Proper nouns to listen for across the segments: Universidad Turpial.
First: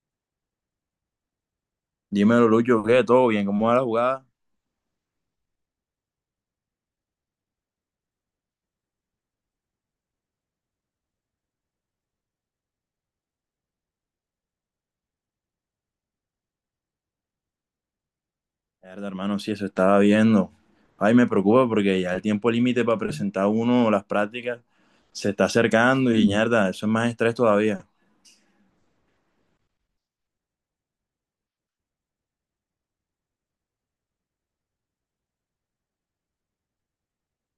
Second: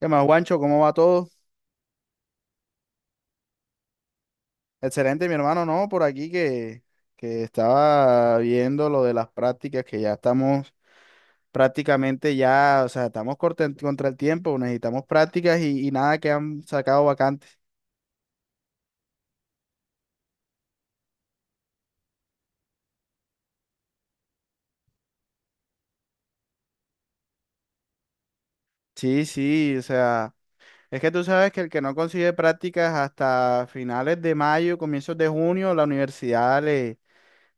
¿Qué más, Guancho? ¿Cómo va todo? Dímelo, Lucho, ¿qué? ¿Todo bien? ¿Cómo va la jugada? Excelente, mi hermano, ¿no? Por aquí que estaba viendo lo de las prácticas, que ya estamos prácticamente ya, o sea, estamos contra el tiempo, necesitamos prácticas y nada que han sacado vacantes. Mierda, hermano, sí, eso estaba viendo. Ay, me preocupa porque ya el tiempo límite para presentar uno las prácticas se está acercando y mierda, eso es más estrés todavía. Sí, sí, o sea, es que tú sabes que el que no consigue prácticas hasta finales de mayo, comienzos de junio, la universidad le,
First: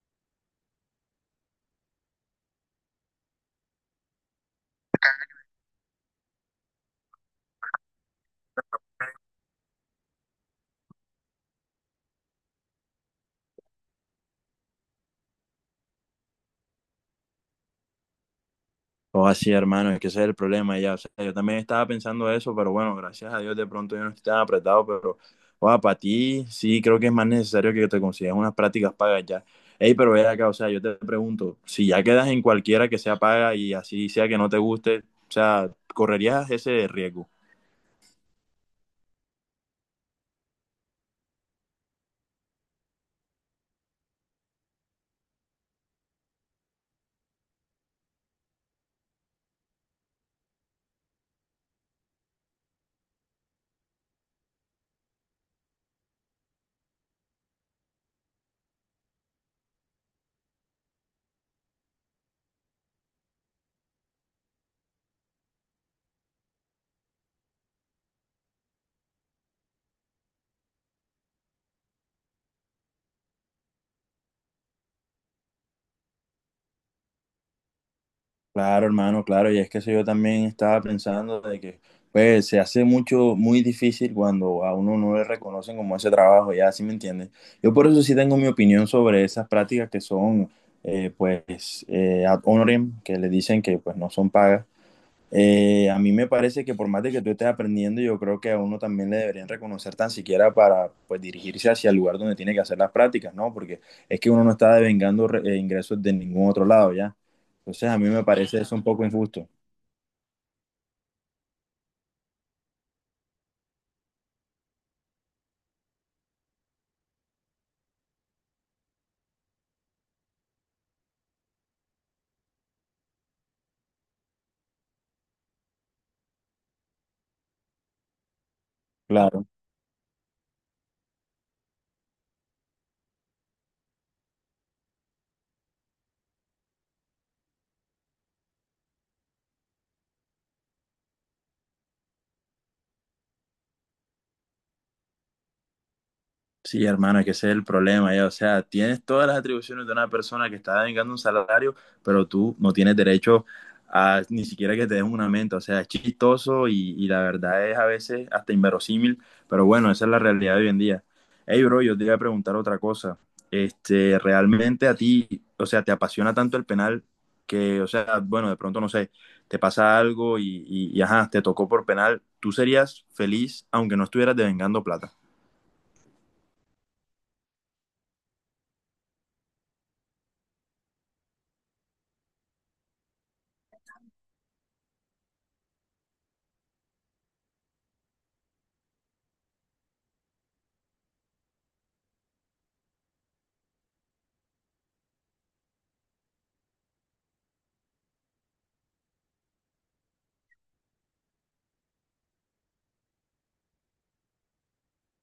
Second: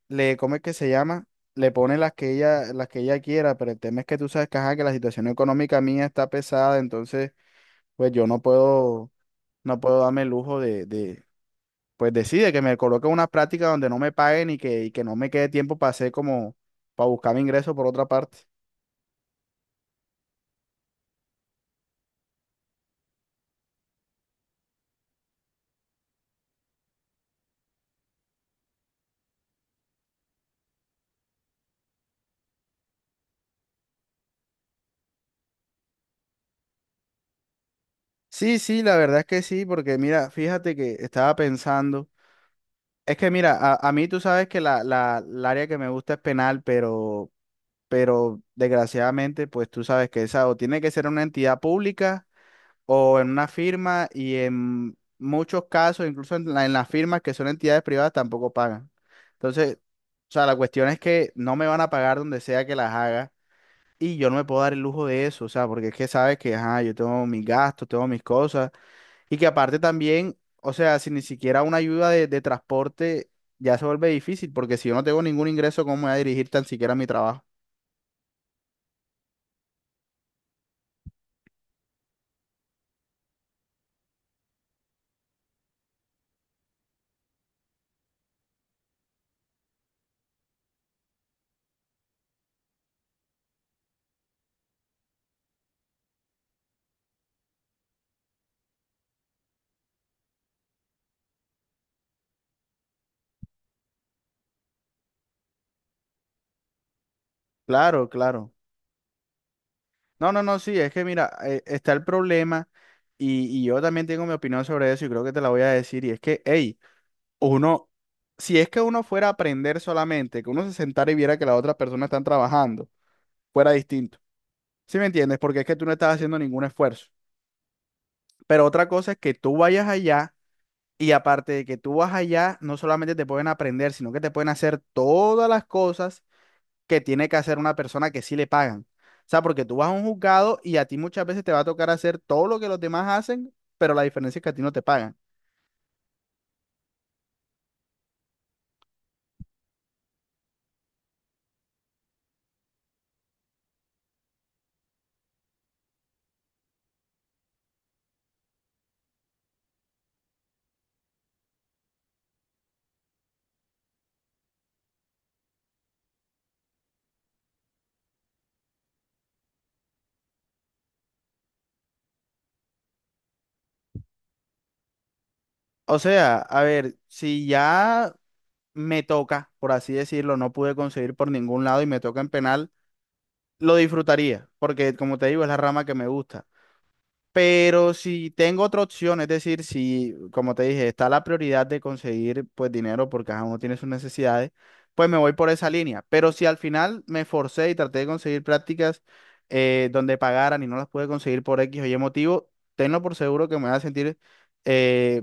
le, ¿cómo es que se llama? Le pone las que ella quiera, pero el tema es que tú sabes que, ajá, que la situación económica mía está pesada, entonces pues yo no puedo, no puedo darme el lujo de pues decide que me coloque una práctica donde no me paguen y que no me quede tiempo para hacer como, para buscar mi ingreso por otra parte. O así, hermano, es que ese es el problema ya. O sea, yo también estaba pensando eso, pero bueno, gracias a Dios de pronto yo no estoy tan apretado, pero o para ti sí creo que es más necesario que te consigas unas prácticas pagas ya. Ey, pero ve acá, o sea, yo te pregunto, si ya quedas en cualquiera que sea paga y así sea que no te guste, o sea, ¿correrías ese riesgo? Sí, sí, la verdad es que sí, porque mira, fíjate que estaba pensando, es que mira, a mí tú sabes que el área que me gusta es penal, pero desgraciadamente, pues tú sabes que esa o tiene que ser una entidad pública o en una firma y en muchos casos, incluso en las firmas que son entidades privadas, tampoco pagan. Entonces, o sea, la cuestión es que no me van a pagar donde sea que las haga y yo no me puedo dar el lujo de eso, o sea, porque es que sabes que, ajá, yo tengo mis gastos, tengo mis cosas y que aparte también, o sea, si ni siquiera una ayuda de transporte ya se vuelve difícil, porque si yo no tengo ningún ingreso, ¿cómo me voy a dirigir tan siquiera a mi trabajo? Claro, hermano, claro, y es que eso yo también estaba pensando de que pues se hace mucho, muy difícil cuando a uno no le reconocen como ese trabajo, ya, ¿sí me entiendes? Yo por eso sí tengo mi opinión sobre esas prácticas que son, ad honorem, que le dicen que pues no son pagas. A mí me parece que por más de que tú estés aprendiendo, yo creo que a uno también le deberían reconocer tan siquiera para pues, dirigirse hacia el lugar donde tiene que hacer las prácticas, ¿no? Porque es que uno no está devengando ingresos de ningún otro lado, ¿ya? Entonces a Claro, mí me claro. parece eso un poco injusto. No, no, no, sí, es que mira, está el problema y yo también tengo mi opinión sobre eso y creo que te la voy a decir y es que, hey, uno, si es que uno fuera a aprender solamente, que uno se sentara y viera que las otras personas están trabajando, fuera distinto. ¿Sí me entiendes? Porque es que tú no estás haciendo ningún esfuerzo. Pero otra cosa es que Claro. tú vayas allá y aparte de que tú vas allá, no solamente te pueden aprender, sino que te pueden hacer todas las cosas que tiene que hacer una persona que sí le pagan. O sea, porque tú vas a un juzgado y a ti muchas veces te va a tocar hacer todo lo que los demás hacen, pero la diferencia es que a ti no te pagan. Sí, hermano, es que ese es el problema, ya. O sea, tienes todas las atribuciones de una persona que está devengando un salario, pero tú no tienes derecho a ni siquiera que te den un aumento. O sea, es chistoso y la verdad es a veces hasta inverosímil, pero bueno, esa es la realidad de hoy en día. Hey, bro, yo te iba a preguntar otra cosa. Este, realmente a ti, o sea, te apasiona tanto el penal que, o sea, bueno, de pronto no sé, te pasa algo y ajá, te tocó por penal. ¿Tú serías feliz aunque no estuvieras devengando plata? O sea, a ver, si ya me toca, por así decirlo, no pude conseguir por ningún lado y me toca en penal, lo disfrutaría, porque como te digo, es la rama que me gusta. Pero si tengo otra opción, es decir, si, como te dije, está la prioridad de conseguir pues dinero porque cada uno tiene sus necesidades, pues me voy por esa línea. Pero si al final me forcé y traté de conseguir prácticas donde pagaran y no las pude conseguir por X o Y motivo, tenlo por seguro que me voy a sentir, eh,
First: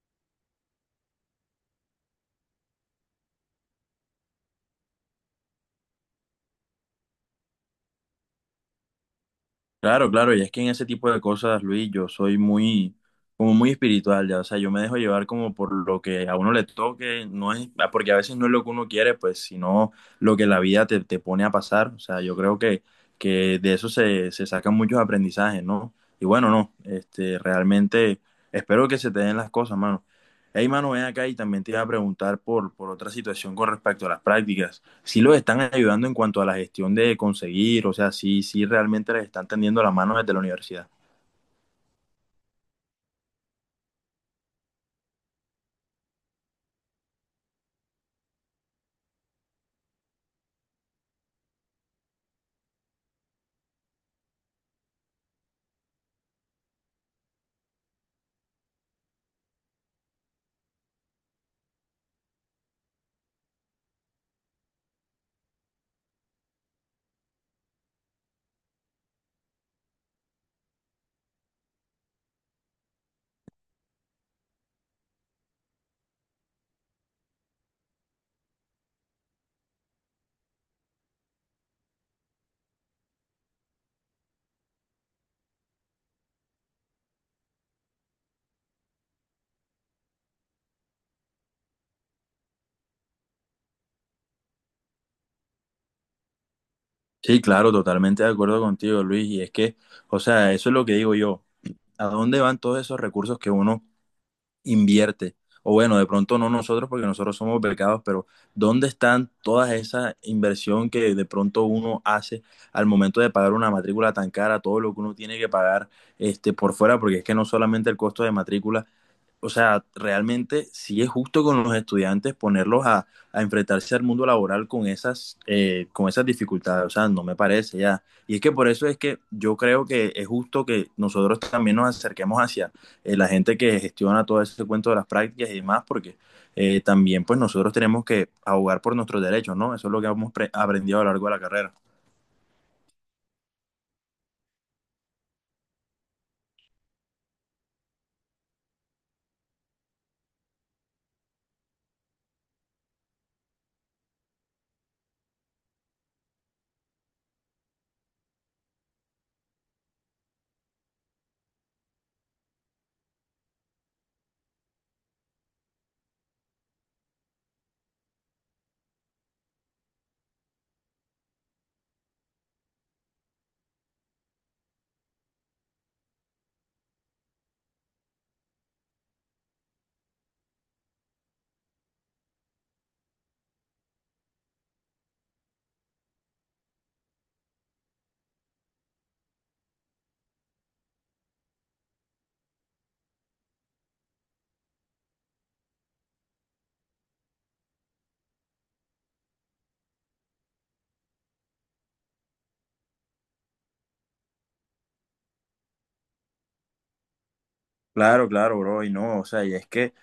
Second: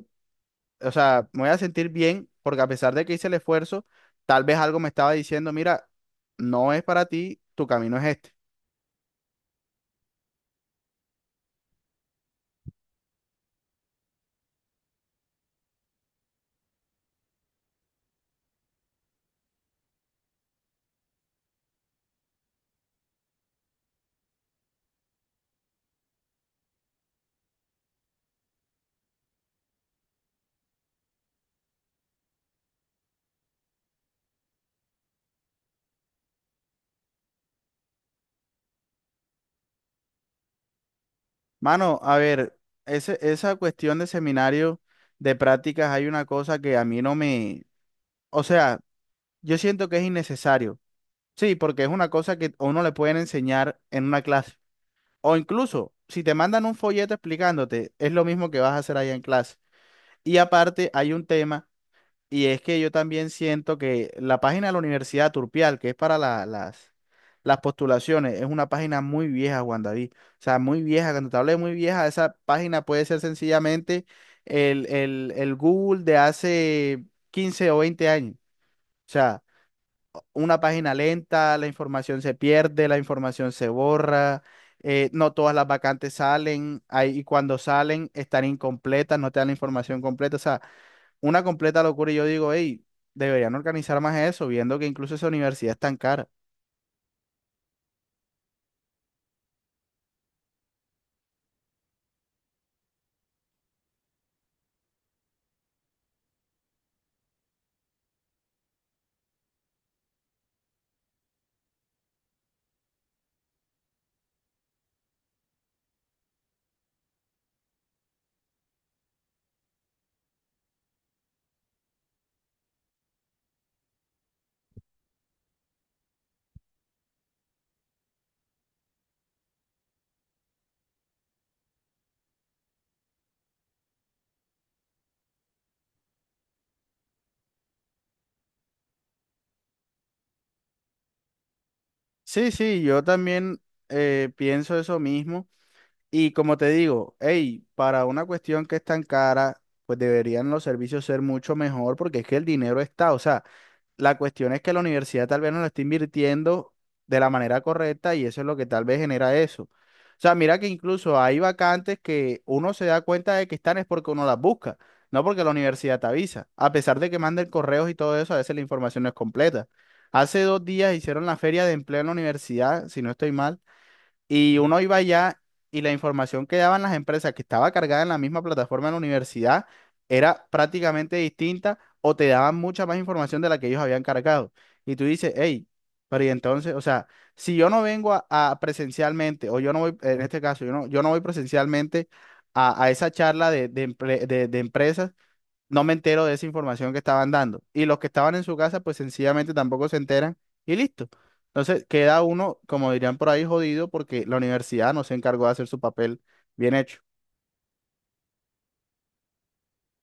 o sea, me voy a sentir bien porque a pesar de que hice el esfuerzo, tal vez algo me estaba diciendo, mira, no es para ti, tu camino es este. Claro, claro, y es que en ese tipo de cosas, Luis, yo soy muy, como muy espiritual, ya, o sea, yo me dejo llevar como por lo que a uno le toque, no es, ah, porque a veces no es lo que uno quiere, pues, sino lo que la vida te pone a pasar, o sea, yo creo que de eso se sacan muchos aprendizajes, ¿no? Y bueno, no, este, realmente espero que se te den las cosas, mano. Hey, mano, ven acá y también te iba a preguntar por otra situación con respecto a las prácticas sí los están ayudando en cuanto a la gestión de conseguir, o sea, sí, sí realmente les están tendiendo la mano desde la universidad. Mano, a ver, esa cuestión de seminario de prácticas, hay una cosa que a mí no me, o sea, yo siento que es innecesario. Sí, porque es una cosa que a uno le pueden enseñar en una clase. O incluso, si te mandan un folleto explicándote, es lo mismo que vas a hacer allá en clase. Y aparte, hay un tema. Y es que yo también siento que la página de la Universidad Turpial, que es para las postulaciones, es una página muy vieja, Juan David. O sea, muy vieja. Cuando te hablo de muy vieja, esa página puede ser sencillamente el Google de hace 15 o 20 años. O sea, una página lenta, la información se pierde, la información se borra, no todas las vacantes salen, hay y cuando salen están incompletas, no te dan la información completa. O sea, una completa locura y yo digo, hey, deberían organizar más eso, viendo que incluso esa universidad es tan cara. Sí, claro, totalmente de acuerdo contigo, Luis. Y es que, o sea, eso es lo que digo yo. ¿A dónde van todos esos recursos que uno invierte? O bueno, de pronto no nosotros porque nosotros somos becados, pero ¿dónde están todas esa inversión que de pronto uno hace al momento de pagar una matrícula tan cara, todo lo que uno tiene que pagar este, por fuera? Porque es que no solamente el costo de matrícula, o sea, realmente sí es justo con los estudiantes ponerlos a enfrentarse al mundo laboral con esas dificultades. O sea, no me parece ya. Y es que por eso es que yo creo que es justo que nosotros también nos acerquemos hacia la gente que gestiona todo ese cuento de las prácticas y demás, porque también pues nosotros tenemos que abogar por nuestros derechos, ¿no? Eso es lo que hemos aprendido a lo largo de la carrera. Sí, sí, yo también pienso eso mismo y como te digo, hey, para una cuestión que es tan cara, pues deberían los servicios ser mucho mejor porque es que el dinero está, o sea, la cuestión es que la universidad tal vez no lo está invirtiendo de la manera correcta y eso es lo que tal vez genera eso. O sea, mira que incluso hay vacantes que uno se da cuenta de que están es porque uno las busca, no porque la universidad te avisa. A pesar de que manden correos y todo eso, a veces la información no es completa. Hace dos días hicieron la feria de empleo en la universidad, si no estoy mal, y uno iba allá y la información que daban las empresas que estaba cargada en la misma plataforma de la universidad era prácticamente distinta o te daban mucha más información de la que ellos habían cargado. Y tú dices, hey, pero y entonces, o sea, si yo no vengo a presencialmente, o yo no voy, en este caso, yo no voy presencialmente a esa charla de empresas, no me entero de esa información que estaban dando. Y los que estaban en su casa, pues sencillamente tampoco se enteran y listo. Entonces queda uno, como dirían por ahí, jodido porque la universidad no se encargó de hacer su papel bien hecho. Claro, claro, bro, y no, o sea, y es que,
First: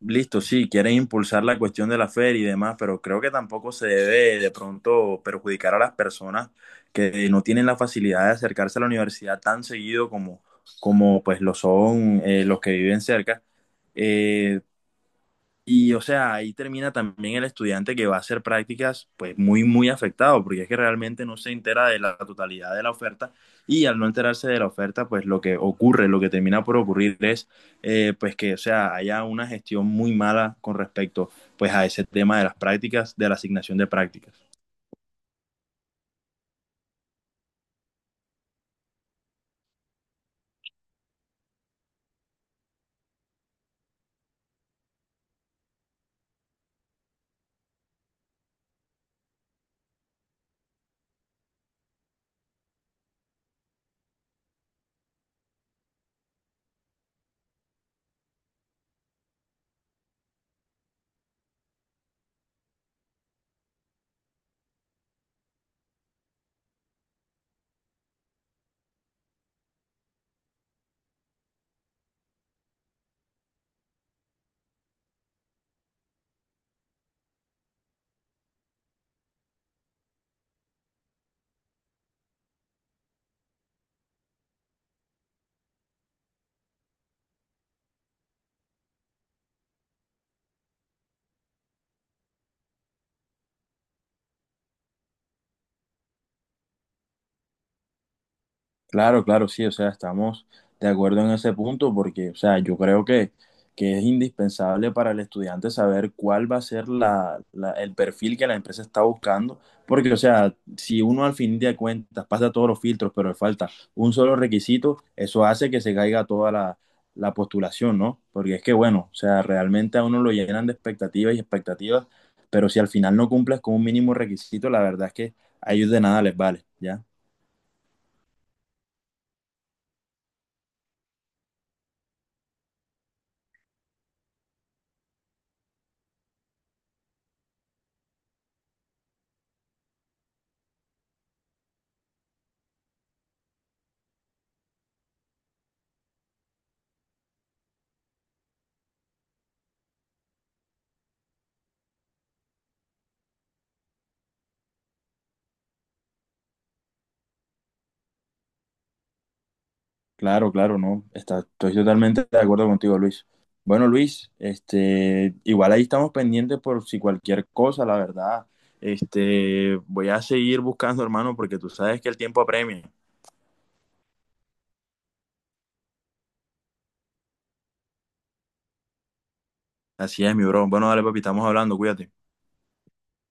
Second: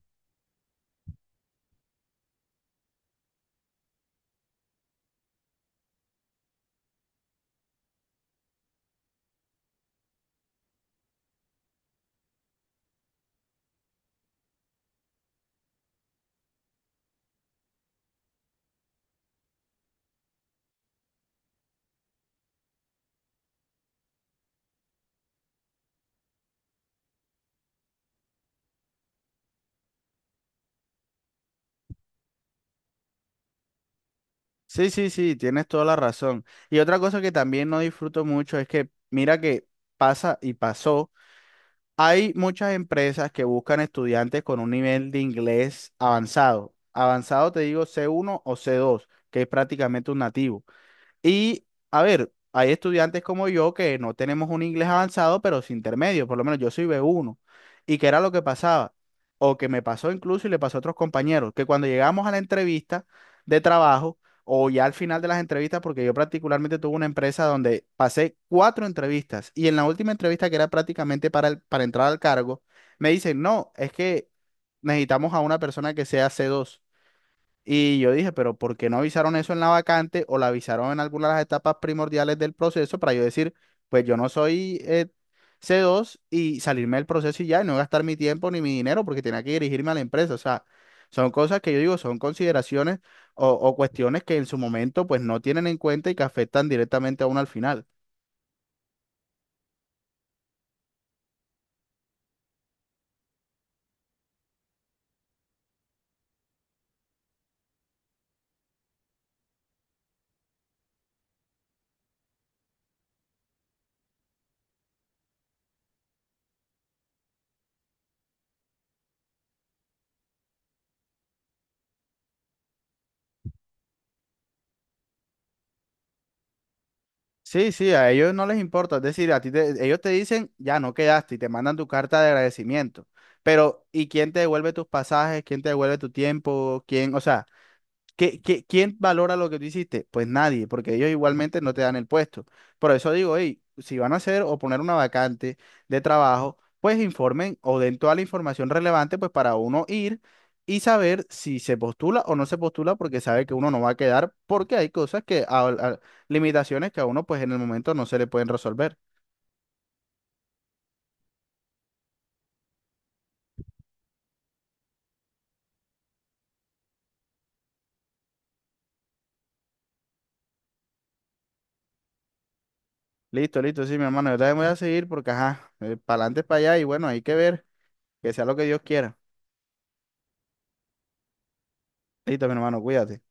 listo, sí, quieren impulsar la cuestión de la feria y demás, pero creo que tampoco se debe de pronto perjudicar a las personas que no tienen la facilidad de acercarse a la universidad tan seguido como, como pues lo son los que viven cerca. Eh, y o sea, ahí termina también el estudiante que va a hacer prácticas, pues muy, muy afectado, porque es que realmente no se entera de la totalidad de la oferta y al no enterarse de la oferta, pues lo que ocurre, lo que termina por ocurrir es, pues que, o sea, haya una gestión muy mala con respecto, pues a ese tema de las prácticas, de la asignación de prácticas. Sí, sí, sí, tienes toda la razón. Y otra cosa que también no disfruto mucho es que, mira que pasa y pasó, hay muchas empresas que buscan estudiantes con un nivel de inglés avanzado. Avanzado te digo C1 o C2 que es prácticamente un nativo. Y, a ver, hay estudiantes como yo que no tenemos un inglés avanzado, pero sin intermedio, por lo menos yo soy B1. ¿Y qué era lo que pasaba? O que me pasó incluso y le pasó a otros compañeros, que cuando llegamos a la entrevista de trabajo, o ya al final de las entrevistas, porque yo particularmente tuve una empresa donde pasé cuatro entrevistas y en la última entrevista que era prácticamente para, para entrar al cargo, me dicen, no, es que necesitamos a una persona que sea C2. Y yo dije, pero ¿por qué no avisaron eso en la vacante o la avisaron en alguna de las etapas primordiales del proceso para yo decir, pues yo no soy C2 y salirme del proceso y ya, y no gastar mi tiempo ni mi dinero porque tenía que dirigirme a la empresa? O sea, son cosas que yo digo, son consideraciones o cuestiones que en su momento pues no tienen en cuenta y que afectan directamente a uno al final. Claro, claro, sí, o sea, estamos de acuerdo en ese punto porque, o sea, yo creo que es indispensable para el estudiante saber cuál va a ser la, el perfil que la empresa está buscando, porque, o sea, si uno al fin de cuentas pasa todos los filtros, pero le falta un solo requisito, eso hace que se caiga toda la, la postulación, ¿no? Porque es que, bueno, o sea, realmente a uno lo llenan de expectativas y expectativas, pero si al final no cumples con un mínimo requisito, la verdad es que a ellos de nada les vale, ¿ya? Sí, sí, a ellos no les importa, es decir, a ti ellos te dicen, ya no quedaste y te mandan tu carta de agradecimiento. Pero, ¿y quién te devuelve tus pasajes? ¿Quién te devuelve tu tiempo? ¿Quién? O sea, ¿qué, quién valora lo que tú hiciste? Pues nadie, porque ellos igualmente no te dan el puesto. Por eso digo, hey, si van a hacer o poner una vacante de trabajo, pues informen o den toda la información relevante, pues para uno ir y saber si se postula o no se postula, porque sabe que uno no va a quedar, porque hay cosas que, limitaciones que a uno pues en el momento no se le pueden resolver. Claro, claro, no. Está, estoy totalmente de acuerdo contigo, Luis. Bueno, Luis, este, igual ahí estamos pendientes por si cualquier cosa, la verdad. Este, voy a seguir buscando, hermano, porque tú sabes que el tiempo apremia. Listo, listo, sí, mi hermano, yo también voy a seguir porque, ajá, para adelante, para allá y bueno, hay que ver, que sea lo que Dios quiera. Así es, mi bro. Bueno, dale, papi, estamos hablando, cuídate. Listo, mi hermano, cuídate.